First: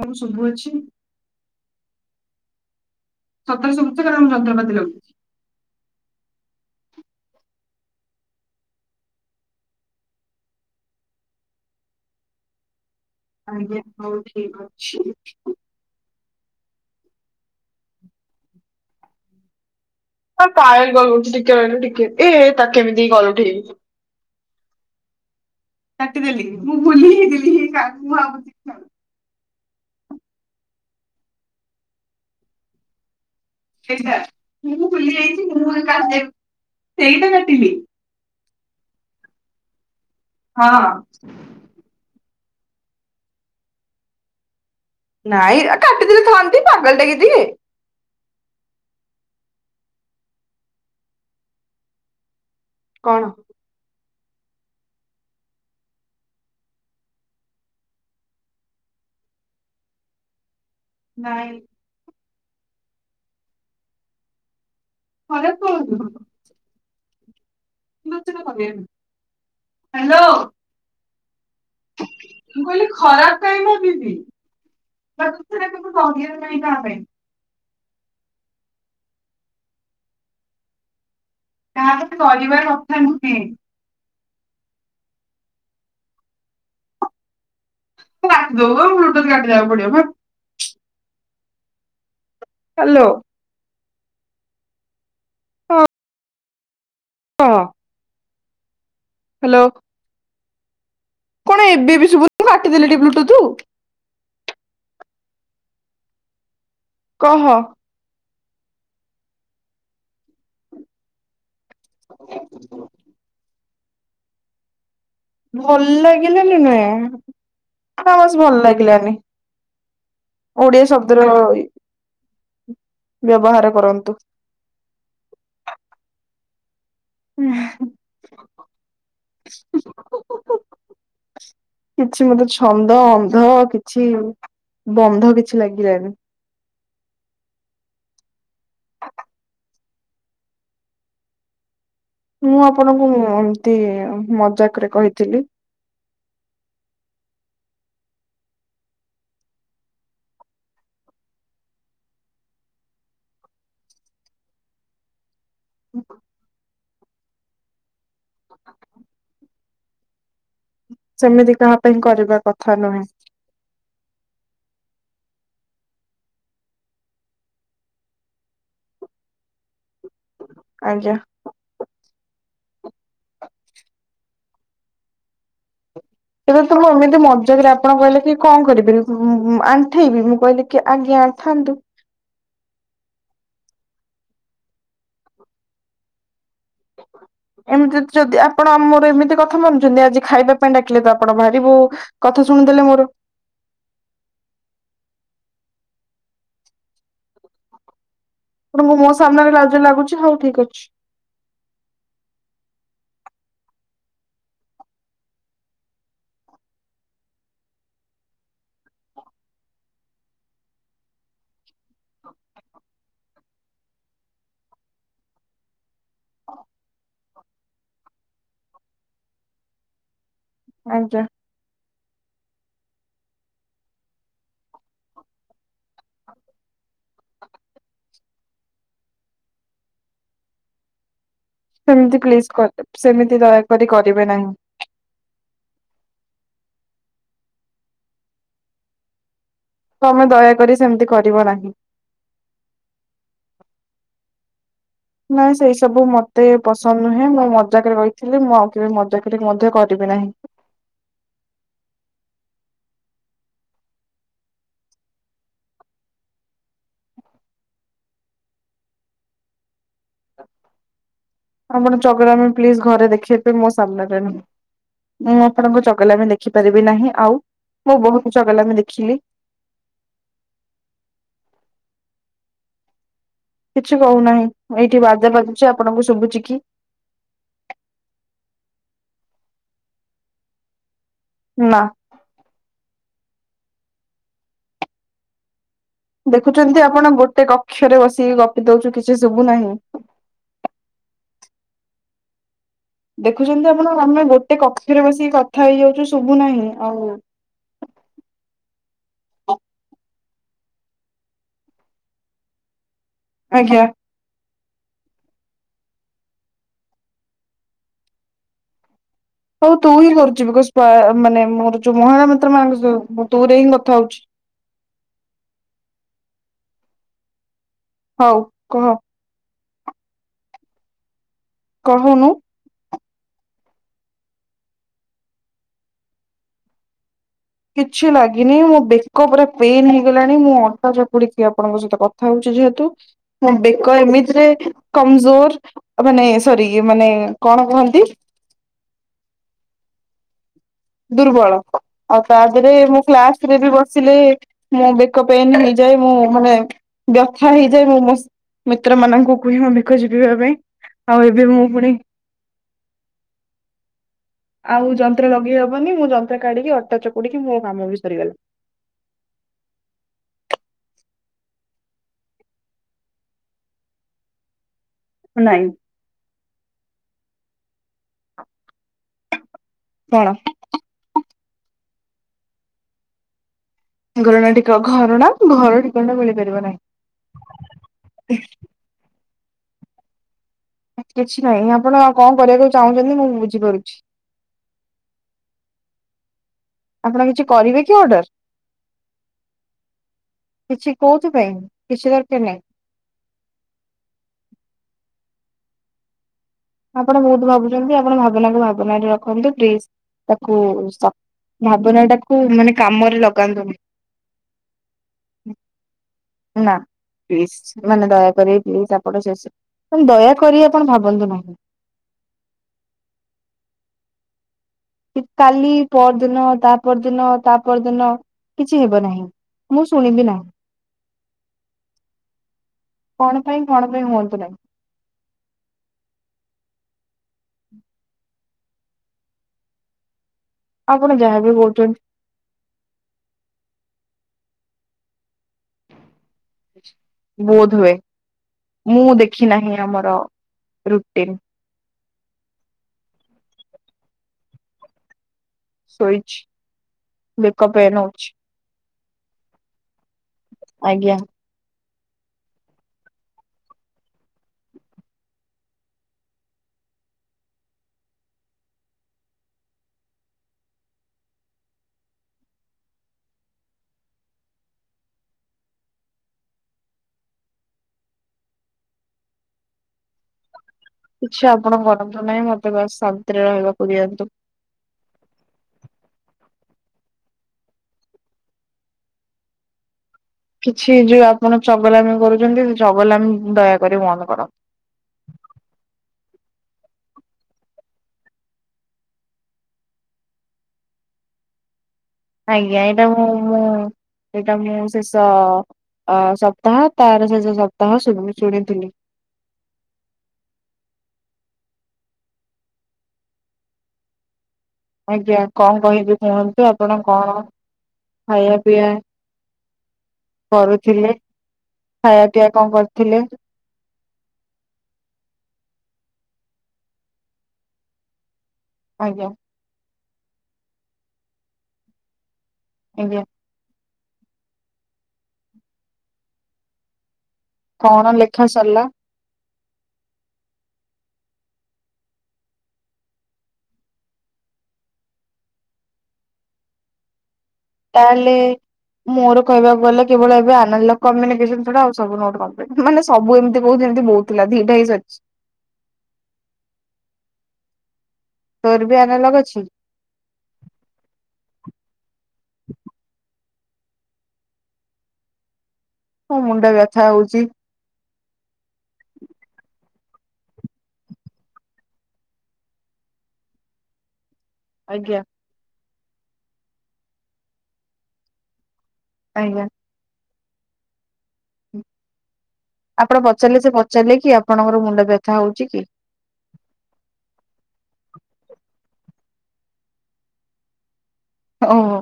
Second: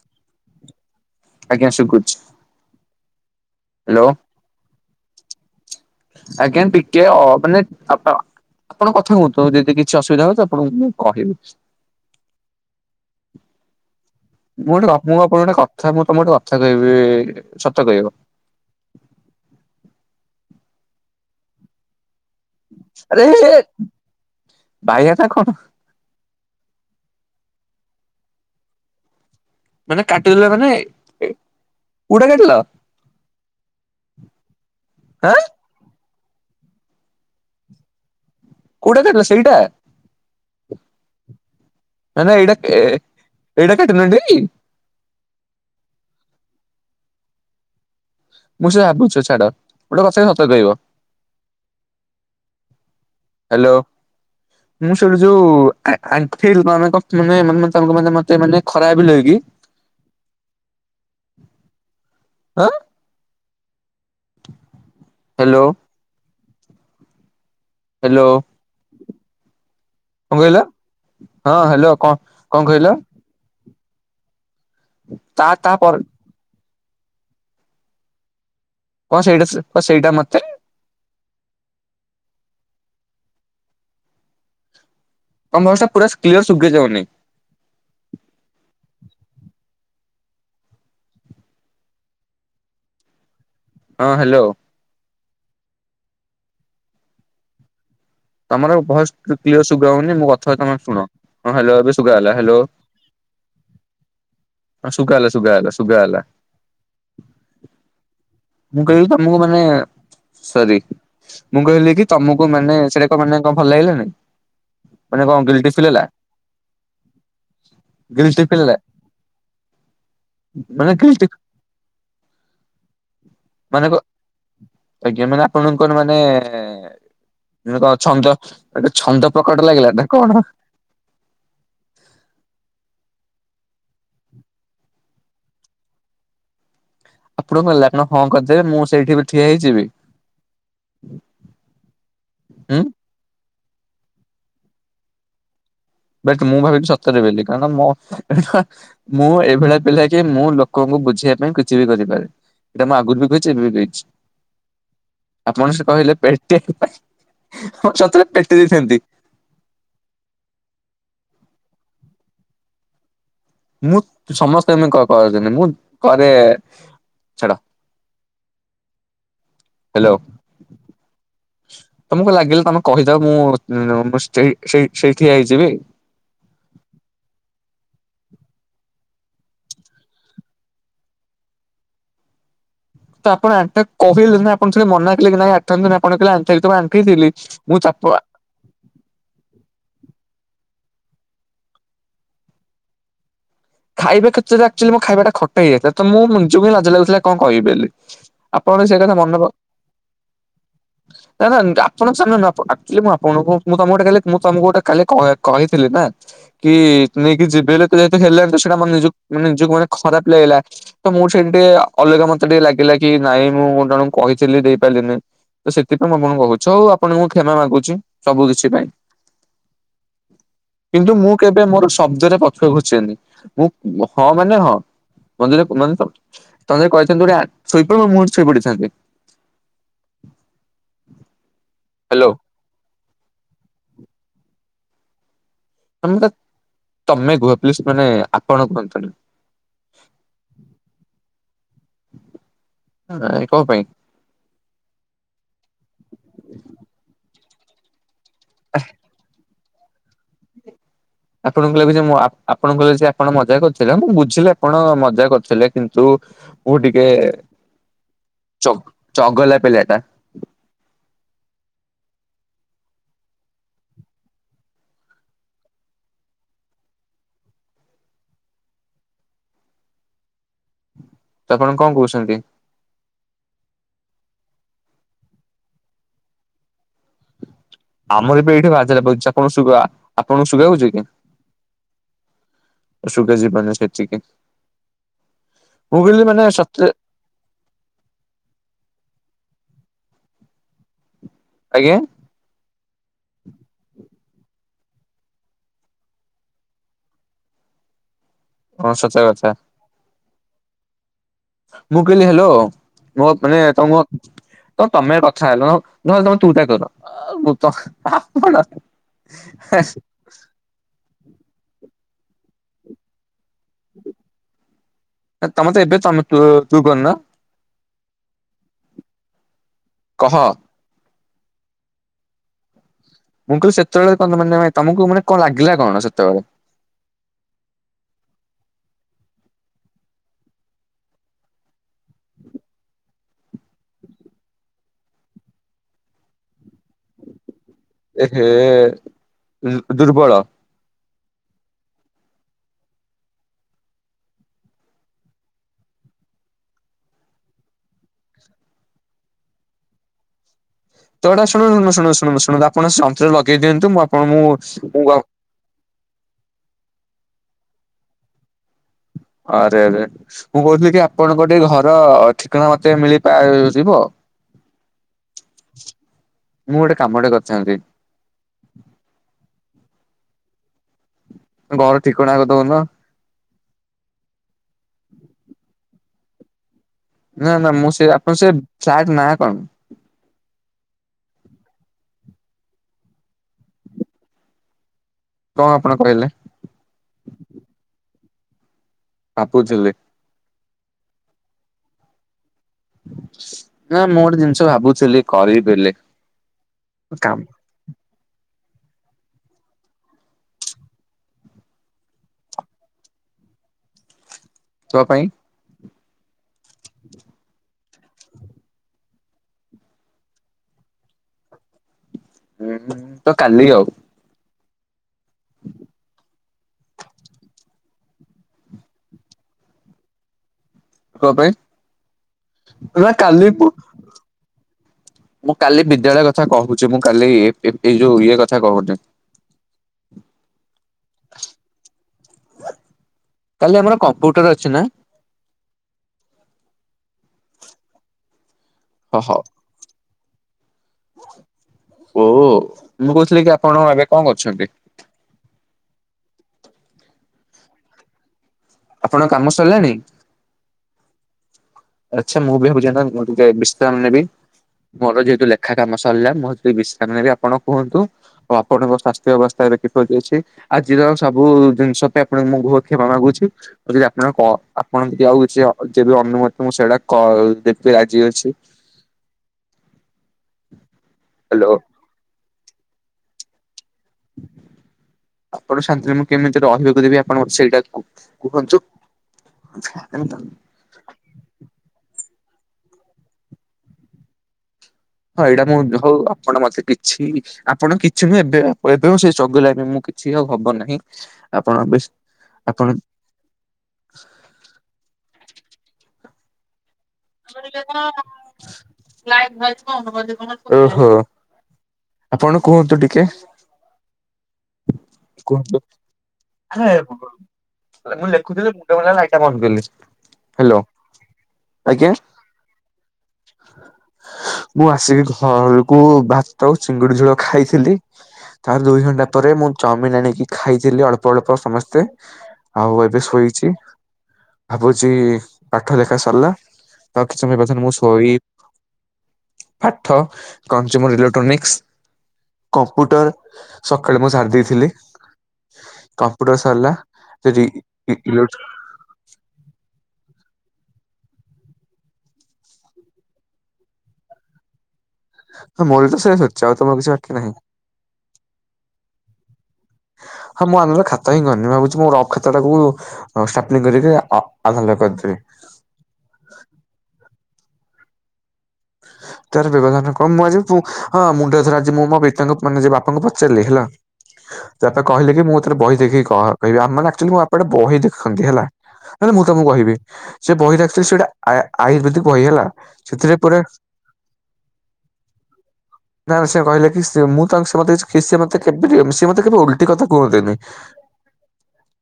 ମୁର ଶଭୁ ଅଛି ଆଜ୍ଞା ଶୁଭୁଛି। ସତରଶହ ଉଚ ହ୍ୟାଲୋ କ ଆମ ଯନ୍ତ୍ରପାତି ଲଗୁଛି। [unintelligible] ଆପଣ କଥା କୁହନ୍ତୁ ଯଦି କିଛି ଅସୁବିଧା ହଉ ତ ଆପଣଙ୍କୁ କହିବି। ଆଜ୍ଞା ହଉ ଠିକ ମୁଁ ଗୋଟେ ଅଛି। ତମଙ୍କ ଉପରେ ଗୋଟେ କଥା ମୁଁ ତମେ ଗୋଟେ କଥା କହିବି। ଏ ସତ କହିବ ହ କାୟ ହହୁଛି ଟିକେ ରେିଲ ଟିକେ ଏ ତା କେମିତିିଁ ଆରେ କଲଠିକ ବାଇଆ ନା କଣ କାଟିଦେଲି ମୁଁ ବୁଲି ହେ ଦେଲିିା ମୁ ଆ ମାନେ କାଟିଦେଲେ ମାନେ ଉଡ଼ା କାଟିଲ। ସେଇଟା ମୁଁ ଭୁଲି ଆଁ ଯାଇଛି ମୁଁ ସେଇଟା କାଟିଲି କୁଉଡ଼ା କାଟିଲ ସେଇଟା। ହଁ ଏ ଏଇଟା କାଟିନଡି। ନାଇଁ କାଟିଦଲେ ଥାଆନ୍ତି ପାଗଲ୍ ଟକି ଦିଏ ମୁଁ ସେ ଭାବୁଛ ଛାଡ ଗୋଟେ କଥା ସତ କହିବ। କଣ? ହ୍ୟାଲୋ ମୁଁ ଶଇଣୁ ଯୋଉେ ମାନେେମ ମାନେ ମତେ ମାନେ ଖରା ବି ଲକି [inaudible] ନାଇଁ। ଆଁ [inaudible] ହରେ ହ୍ୟାଲୋ କ ହ୍ୟାଲୋ ଅଚନ ଭେଇନ। ହ୍ୟାଲୋ। କଣ କହିଲ? ହଁ ହ୍ୟାଲୋ କଣ କଣ ମୁଁ କହିଲ କହିଲି ଖରାପ କାଇଁ ଭାବିବି? ବା ତା ତା ସେି ପରେ କ ପାଇଁ [unintelligible] କଣ ସେଇଟା କ ସେଇଟା ମତେ କାହା ତ ପରିବାର କଥା ନୁହେଁ। କମ ବ୍ୟବସ ପୁରା କ୍ଲିୟର ସୁବାଯାଉନି। ରଖ ଦ ଲୋଟସ କାଟ ଯବା ପଡ଼ିବ ବା। ହାଲୋ। ହଁ ହ୍ୟାଲୋ। ହଁ। ହଁ। ତମର ଭୟସ କ୍ଲିୟର ହ୍ୟାଲୋ ସୁୁଗ୍ର ହଉନି ମୁଁ କଥା ହ ତମେ ଶୁଣ ହଁ କଣ ହ୍ୟାଲୋ ଅ ଏବେ ବି ସୁବା ହେଲା ଶୁଭୁନି ହ୍ୟାଲୋ। କାଟିଦେଲି ଟି ବ୍ଲୁଟୁଥୁ ସୁଖ ଆଲା ସୁଖା ଆଲା ସୁଖ ଆଲା କହ ମୁଁ କହିଲି ତମକୁ ମାନେ ସରି ମୁଁ କହିଲି କି ତମକୁ ମାନେ ସେଟାକ ମାନେ କଣ ଭଲ ଲାଗିଲା ନାଇଁ। ଭଲ ଲାଗିଲାନି ନୁହେଁ ଖାସ୍ ଗିଲ୍ଟି ଭଲ ଫିଲ୍ ହେଲା ଲାଗିଲାନି। ଓଡ଼ିଆ ମାନେ ଗିଲ୍ଟି ଶବ୍ଦ। ମାନେ କ ଆଜ୍ଞା ମାନେ ଆପଣଙ୍କର ମାନେ କଣ ଛନ୍ଦଟ- ଛନ୍ଦ ପ୍ରକଟ ଲାଗିଲା ନା କଣ? କିଛି ମତେ ଛନ୍ଦ ବଧ କିଛି ବନ୍ଧ କିଛି ଲାଗିଲାଣିି। ଆପଣ କହିଲେ ଆପଣ ହଁ କରିଦେବେ, ମୁଁ ସେଇଠି ବି ଠିଆ ହେଇଯିବି। ମୁଁ ହୁଁ। ଆପଣଙ୍କୁ ଏମତି ମଜାକ ରେ କହିଥିଲି। ବଟ ମୁଁ ଭାବି ସତରେ ବେଲିି କାରଣ ମ, ମୁଁ ଏଇଭଳିଆ ପିଲା କି ମୁଁ ଲୋକଙ୍କୁ ବୁଝେଇବା ପାଇଁ କିଛି ବି କରିପାରେ, ଏଇଟା ମୁଁ ଆଗରୁ ବି କହିଛି ଏବେ ବି କହିଛି। ଆପଣ ସେ କହିଲେ ପେଟେ ପାଇଁ ଆପ ସତରେ ପେଟି ଦେଇଥାନ୍ତି। ସେମିତି କାହା ପାଇଁ କରିବା କଥା ନୁହେଁ। ମୁଁ ସମସ୍ତେ ଏମିତି କର-କରନ୍ତିନି ମୁଁ କରେ ଛାଡ। ହ୍ୟାଲୋ। ଆଜ୍ଞା। ତମକୁ ଲାଗିଲା ତମେ କହିଦଅ ମୁଁ ଅଁ-ମୁଁ ସେଇ ସେଇ ସେଇଠି ଠିଆ ହେଇଯିବି। ଏବେ ତ ମୁଁ ଏମିତି ମଜାକରେ ଆପଣ କହିଲେ କି କଣ କରିବି ଆଣ୍ଠେଇବି, ମୁଁ କହିଲି କି ଆଜ୍ଞା। ଆଣ୍ଠାନ୍ତୁ। ଏ କ ଆପଣ ଆ କହିଲେ ନା ଆପଣ ସେଟା ମନାକଲେ କି ନାହିଁ ଆଣ୍ଠାନ୍ତୁନି ଆପଣ କହିଲେ ଆ ଏମିତି ଯଦି ଆପଣ ଆମର ଏମିତି କଥା ମାନୁଛନ୍ତି ଆଜି ଖାଇବା ଡାକିଲେ ତ ଆପଣ ବାହାରିବୁ କଥା ଶୁଣିଦେଲେ ମୋର। ଖାଇବା କ୍ଷେତ୍ରରେ ଆକଚୁଆଲି ମୋ ଖାଇବାଟା ଖଟା ହେଇଯାଇଥିଲା ତ ମୁଁ ନିଜକୁ ହିଁ ଲାଜ ଲାଗୁଥିଲା କଣ କହିବି ବୋଲି। ଆପଣଙ୍କ ଆପଣଙ୍କୁ ସେଇ ମୋ କଥା ମନେ ପକା, ସାମ୍ନାରେ ଲାଜ ଲାଗୁଛି ହଉ ଠିକ ଅଛି ଆରେ ଆପଣ ସେଦିନ ନା ଆକଚୁଆଲି ମୁଁ ଆପ ଣ ମୁଁ ତମକୁ ଗୋଟେ କାଲି ମୁଁ ତମକୁ ଗୋଟେ କାଲି କହି-କହିଥିଲି ନା କି ନେଇକି ଯିବେ ହେଲେ ତୁ ଯେତୁ ହେଲେଣି ସେଟା ମୋ ନିଜକୁ, ମୋ ନିଜକୁ ମାନେ ଖରାପ ଲାଗିଲା ତ ମୋ ସେଠି ଟିକେ ଅଲଗା ମତେ ଟିକେ ଲାଗିଲା କି ନାଇଁ ମୁଁ ଜଣଙ୍କୁ କହିଥିଲି ଦେଇପାରିଲିନି ତ ସେଥ ସେଥିପାଇଁ ଆପଣଙ୍କୁ କହୁଛି, ଆଉ ଆପଣଙ୍କୁ କ୍ଷମା ମାଗୁଛି ସବୁ କିଛି ପାଇଁ। କିନ୍ତୁ ଆଜ୍ଞା ମୁଁ କେବେ ମୋର ଶବ୍ଦରେ ପକ୍ଷ ଘୋଚେନି। ମୁଁ ହଁ ମାନେ ହଁ, [unintelligible] ତମେ ଯଦି କହିଚ ଶୋଇପଡ଼ ବା ମୁଁ ସେଠି ଶୋଇପଡ଼ିଥାନ୍ତି। ସେମତି ପ୍ଲିଜ କରଦେ, ସେମିତି ଦୟାକରି କରିବେ ନାହିଁ। ତମେ ମତେ ତମେ କୁହ ପ୍ଲିଜ ମାନେ ଆପଣ କୁହନ୍ତୁନି। ତମେ ଦୟାକରି ସେମିତି କରିବ ନାହିଁ। କଣ ପାଇଁ? ନାଇଁ ସେଇ ସବୁ ମତେ ପସନ୍ଦ ନୁହେଁ, ମୁଁ ମଜାକରେ କହିଥିଲି, ମୁଁ ଆଉ କେବେ ମଜାକରେ କ କରିବି ନାହିଁ। ଆପଣଙ୍କୁ ଲାଗୁଛି ମୁଁ ଆପ-ଆପଣଙ୍କୁ ଲାଗୁଛି ଆପଣ ମଜା କରୁଥିଲେ, ମୁଁ ବୁଝିଲି ଆପଣ ମଜା କରିୁଥିଲେ, କିନ୍ତୁ ମୁଁ ଟିକେ ଚ-ଚଗଲା ପିଲା। ଆପଣ ଚଗଲାମି ପ୍ଲିଜ ଘରେ ଦେଖେଇବେ, ମୋ ସାମ୍ନାରେ ନୁହଁ। ମୁଁ ଆପଣଙ୍କ ଚଗଲାମି ଦେଖିପାରିବି ନାହିଁ, ଆଉ ମୁଁ ବହୁତ ଚାଗଲାମି ଦେଖିଲି। ତ ଆପଣ କଣ କହୁଛନ୍ତି? କିଛି କହୁନାହିଁ, ମ-ଏଇଠି ବାଜା ବାଜୁଛି ଆପଣଙ୍କୁ ଶୁଭୁଛି କି? ଆମର ବି ଏଇଠି ବାଜା ବାଜୁଛି ଆପଣଙ୍କୁ ଶୁଗା, ଆପଣଙ୍କୁ ଶୁଗା ହଉଚି କି? ନା। ଶୁଗା ଯିବନି ସେଠିକି। ଦେଖୁଛନ୍ତି ଆପଣ ଗୋଟେ କକ୍ଷରେ ବସିକି ଗପି ଦଉଛୁ କିଛି ଶୁଭୁ ନାହିଁ। ଆଜ୍ଞା? ଦେଖୁଛନ୍ତି ଆପଣ ଆମେ ଗୋ ଟେ କକ୍ଷରେ ବସିକି କଥା ହେଇଯାଉଛୁ ଶୁଭୁ ନାହିଁ ଆଉ। ହଁ ସଚ କଥା। ମୁ କହିଲି ହେଲୋ, ମୋ ମାନେ ଆଜ୍ଞା ତମ ତ ତମେ କଥା ହେଲ ନହଲେ ତମେ ତୁ ତା କର ମୁଁ ଆପଣ ହଉ ତୁ ହିଁ କରୁଚୁ ବିକଜ୍ ମାନେ ମୋର ଯୋଉ ମହିଳା ମ୍ର ମାଙ୍କ ଯ ତମ ତ ଏବେ ତମେ ତୁ ତୁ କରିନ? ହଉ କୁହ। କହ। କହନୁ। ମୁଁ କହିଲୁ ସେତେବେଳେ ମାନେ ତମକୁ ମାନେ କଣ ଲାଗିଲା କଣ ସେତେବେଳେ? କିଛି ଲାଗିନି ମୋ ବେକ ପୂରା ପେନ ହେଇଗଲାଣି ମୋ ଅଣ୍ଟା ଚପୁଡିକି ଆପଣଙ୍କ ସହିତ କଥା ହଉଚି। ହେତୁ ବେକ ଏମିତିରେ କମଜୋର ମାନେ ସରି ମାନେ କଣ କୁହନ୍ତି ଏ ହେ ଦୁର୍ବଳ। ଦୁର୍ବଳ ଆଉ ତାପହରେ ମୁଁ କ୍ଲାସ ରେ ବି ବସିଲେ ମୁଁ ବେକ ପେଇଁନ ନିଜ ଯ ମୁଁ ମାନେ ବ୍ୟଥା ହେଇଯାଏ ମୁଁ ମୋ ମିତ୍ର ମାନଙ୍କୁ କୁହେ ମ ବେକ ଚିପିବା ପାଇଁ ଆଉ ତ ଏବେ ଏଇଟା ଶୁଣୁ ମୁଁ ପୁଣି ଶୁୁ ଶୁଣୁ ଶୁଣୁ ଶୁଣନ୍ତୁ ଆପଣ ଶାନ୍ତିରେ ଲଗେଇ ଦିଅନ୍ତୁ ମୁଁ ଆପଣ ମୁ ଆଉ ଗ ଯନ୍ତ୍ର ଲଗେଇ ହବନି ମୁଁ ଯନ୍ତ୍ର କାଢିକି ଅଟା ଚକୁଡିକି ମୋ କାମ ବି ସରିଗଲା। [inaudible] ଆରେଆରେ ମୁଁ କହୁଥିଲି କି ଆପଣଙ୍କ ଟିକେ ଘର ଠିକଣା ମତେ ମିଳିପା ଯିବ? ନାଇଁ [inaudible] ମୁଁ ଗୋଟେ କାମଟେ କରିଥାନ୍ତି। କଣ ଘର ଠିକଣା ଆ କ ଦଉନ। ଘରଣା ଠିକ ଘରଣା ଘର ଠିକଣା ମିଳିପାରିବ ନାହିଁ। ନା ନା ମୁଁ ସେ ଆପଣ ସେ ଫ୍ଲାଟ୍ ନା କଣ? କିଛି ନାହିଁ ଆପଣ କଣ କରିବାକୁ ଚାହୁଁଚନ୍ତି ମୁଁ ବୁଝିପାରୁଚି। କଣ ଆପଣ କହିଲେ? ଆପଣ କିଛି କରିବେ କି ଅର୍ଡର? କାପୁ ଜିଲେ। କିଛି କୋଉଥିପାଇଁ କିଛି ଦରକାର ନାହିଁ। ନା ମୁଁ ଗୋଟେ ଜିନିଷ ଭାବୁଥିଲି କରିବି ବୋଲି। ଆପଣ କାମ ବହୁତ ଭାବୁଚନ୍ତି ଆପଣ ଭାବନାକୁ ଭାବନାରେ ରଖନ୍ତୁ। ପ୍ଲିଜ୍ ତାକୁ ଭାବନାଟାକୁ ମାନେ କାମରେ ଲଗାନ୍ତୁନି। ତୁଆ ପାଇଁ ନା। ପ୍ଲିଜ୍ ମାନେ ଦୟାକରି ପ୍ଲିଜ ଆପଣ ଶେଷ ଦୟାକରି ଆପଣ ଭାବନ୍ତୁ ନାହିଁ। ହୁଁ ତ କାଲି ଆଉ। କାଲି ପର ଦିନ ତା ପର ଦିନ ତା ପର ଦିନ କିଛି ହେବ ନାହିଁ। ମୁଁ ଶୁଣିବି ନାହିଁ। ତୋ ପାଇଁ ନା କଣ କାଲି ପାଇଁ କଣ ପାଇଁ ହୁଅନ୍ତୁ ନାହିଁ। ମୁଁ କାଲି ବିଦ୍ୟାଳୟ କଥା କହୁଚି, ମୁଁ କାଲି ଏଇ ଯୋଉ ଇଏ କଥା କହୁନି। [inaudible] ଆପଣ ଯାହାବି କରୁଚନ୍ତି କୋଟରେ ଅଛି ନା? ବୋଧ ହୁଏ ମୁଁ ହ ହଉ ଦେଖି ନାହିଁ ଆମର ରୁଟିନ୍। ଓ ମୁଁ କହୁଥିଲି ଆପଣ ଏବେ କଣ କରୁଚନ୍ତି? ଶୋଇଛି ବେକ ପେଇନ ହଉଚି। ଆପଣଙ୍କ କାମ ସରିଲାଣି? ଜ୍ଞା। ଆଚ୍ଛା ମୁଁ ବି ହେବି ଯାଇକିନା ମ ବିସ୍ତ୍ରାମ ନେବି। ମୋର ଯେହେତୁ ଲେଖା କାମ ସରିଲା ମୁଁ ଟିକେ ବିଶ୍ରାମ ନେବି। ଆପଣ କୁହନ୍ତୁ ଆପଣଙ୍କ ସ୍ୱାସ୍ଥ୍ୟ ଅବସ୍ଥାରେ ବିପତି ଅଛି। ଆଜିର ସବୁ ଜିନିଷ ପାଇଁ ଆପଣଙ୍କୁ ମୁଁ ବହୁତ କ୍ଷମା ମାଗୁଚି। ଆଉ ଯଦି ଆପଣଙ୍କ କଣ ଆପଣ ଟିକେ ଆଉ କିଛି, ଯେବେ ଅନୁମତ ମୁଁ ସେଇଟା କ ଦେବି ଆଜି ଅଛି। କିଛି ହ୍ୟାଲୋ ଆପଣ କରନ୍ତୁ ନାହିଁ। ମତେ ବାସ୍ ଶାନ୍ତିରେ ରହିବା ଆପଣ ଶାନ୍ତିରେ ମୁଁ କେମିତି ଟ ରହିବାକୁ ଦେବି ଆପଣ ସେଇଟା କୁ-କୁହନ୍ତୁ। ଝା କିଛି ଯୋଉ ଆପଣ ଚଗଲାମୀ କରୁଛନ୍ତି। ସେ ଚଗଲାମୀ ଦୟାକରି ବନ୍ଦ କର। ହଁ ଏଇଟା ମୁଁ ହଉ ଆପଣ ମତେ କିଛି! ଆପଣ କିଛି ମୁଁ ଏବେ ଏବେ ସେ ଚଗଲାମୀ ମୁଁ କିଛି ଆଉ ହବ ନାହିଁ। ଆପଣ ବେଶ ଆଜ୍ଞା, ଏଇଟା ମୁଁ ମୁଁ ଏଇଟା ମୁଁ ଶେଷ-ଅ-ଅ-ସପ୍ତାହ ଓହୋ! ଆପଣ କୁହନ୍ତୁ ଟିକେ? ଆଜ୍ଞା, କୁହନ୍ତୁ। କଣ କହିବି କୁହନ୍ତୁ ଆପଣ ଆରେ କଣ? ମୁଁ ଖାଇବା ଲେଖୁଥିଲି ପିଆ ମୁଣ୍ଡ ବୁଲେଇଲା ଲାଇଟ୍ ଟା ବନ୍ଦ କଲି ହ୍ୟାଲୋ। କରୁଥିଲେ। ଆଜ୍ଞା ଖାଇବା ପିଆ କଣ କରିଥିଲେ? ମୁଁ ଆସିକି ଘରକୁ ଭାତ ଚିଙ୍ଗୁଡି ଝୋଳ ଖାଇଥିଲି। ତାର ଦୁଇ ଘଣ୍ଟା ଆଜ୍ଞା ପରେ ମୁଁ ଚାଉମିିନ ଆଣିକି ଖାଇଥିଲି। ଅଳ୍ପ ଅଳ୍ପ ସମସ୍ତେ। ଆଉ ଏବେ ଆଜ୍ଞା ଶୋଇଛି। ଭାବୁଛି ପାଠ ଲେଖା ସରିଲା। ତା କି ସମୟ [unintelligible] ମୁଁ କଣ ଲେଖା ଶଇଫ ସରିଲା? ପାଠ, କଂଜୁମର, ଇଲେକ୍ଟ୍ରୋନିକ୍ସ, କମ୍ପ୍ୟୁଟର ସ କହିଲେ ମୁଁ ସାରି ଦେଇଥିଲି। କମ୍ପୁଟର ସରିଲା। ଯଦି ତାହେଲେ ମୋର କହିବାକୁ ଗଲେ କେବଳ ଏବେ ଆନାଲକ କୁ ଆମେମାନେ [unintelligible] ଆଉ ସବୁ ନୋଟ କମପ୍ଲିଟ। ମାନେ ସବୁ ଏମିତି ବହୁତ ଏମିତି ବହୁ ଥିଲା ଦିଟାଇ ସରିଛି। ମୋର ତବି ଶେଆ ସରିଛି। ଆଉ ତ ମର କିଛି ବାକି ନାହିଁ। ତୋର ବି ଆନାଲଗ ଅଛି? ହଁ ହଁ ମୁଁ ଆନାର ଖାତା ହିଁ କରନି। ମୁଁ ଭାବୁଛି! ମୋର ରଫ୍ ଖାତା ଟାକୁ ଷ୍ଟାପନିଙ୍ଗ କରିକି ଆଧାରଲ କରିଦେବି। ମଁ ମୁଣ୍ଡ ବ୍ୟଥା ହଉଛି। ହଁ ତାର ବ୍ୟବଧାନ କଣ ମୁଁ ଆଜି ହଁ ମୁଣ୍ଡଥର ଆଜି ମୋ ମୋ ପିତାଙ୍କୁ ମାନେ ବାପାଙ୍କୁ ପଚାରିଲି ହେଲା। ତାପରେ ଆଜ୍ଞା। କହିଲେ କି ମୁଁ ଏଥର ବହି ଦେଖିକି କହିବି। ଆମ ଆଡେ ବାପି ଆକ୍ଚୁଆଲି ଆମ ଏପଟେ ବହି ଦେଖନ୍ତି ହେଲା। ନହେଲେ ମୁଁ ଆଜ୍ଞା ତାକୁ କହିବି ସେ ବହି ରଖଥିଲି ସେଇଟା ଆ ଆୟୁର୍ବେଦିକ କହି ହେଲା ଆପଣ ସେଥିରେ ପଚାରିଲେ ପୁରା ସେ ପଚାରିଲେ କି ଆପଣଙ୍କର ମୁଣ୍ଡ ବ୍ୟଥା ହଉଛି କି? ନା ସେ କହିଲେ କି ମୁଁ ତାଙ୍କ ସ କି ସେ ମତେ କେବେବି ସେ ମତେ କେବେ ଉଲଟି କଥା କହନ୍ତିନି। ଓହୋ।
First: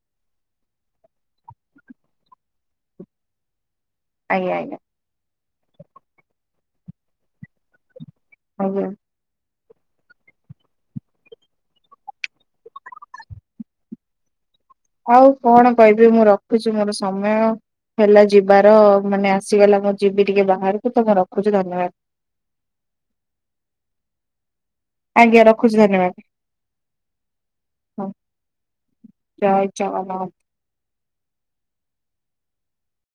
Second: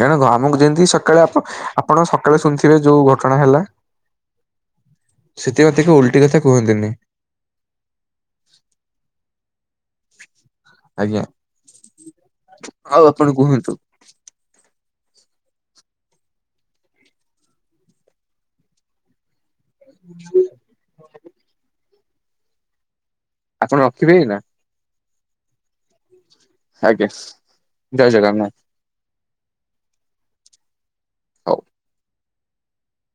ଜାଣନ୍ତୁ ଆମକୁ ଯେମିତି ସକାଳେ ଆପ ଆପଣ ସକାଳେ ଶୁଣିଥିବେ ଯୋଉ ଘଟଣା ହେଲା। ଆଜ୍ଞା ଆଜ୍ଞା। ସେଥି [unintelligible] ଉଲ୍ଟି କଥା କୁହନ୍ତିନି। ଆଜ୍ଞା। ଆଜ୍ଞା ଆଉ ଆପଣ କୁହନ୍ତୁ? ଆଉ କଣ କହିବି ମୁଁ ରଖୁଛି ମୋର ସମୟ ହେଲା ଯିବାର। ମାନେ ଆସିଗଲା ମୁଁ ଯିବି ଟିକେ ବାହାରକୁ ତ ମୁଁ ରଖୁଛି ଧନ୍ୟବାଦ। ଆପଣ ରଖିବେ ନା। ଆଜ୍ଞା ରଖୁଛି ଧନ୍ୟବାଦ। ଆଜ୍ଞା ଜୟ ହଁ ଜଗନ୍ନାଥ। ଜୟ ଜଗନ୍ନାଥ। ହଉ।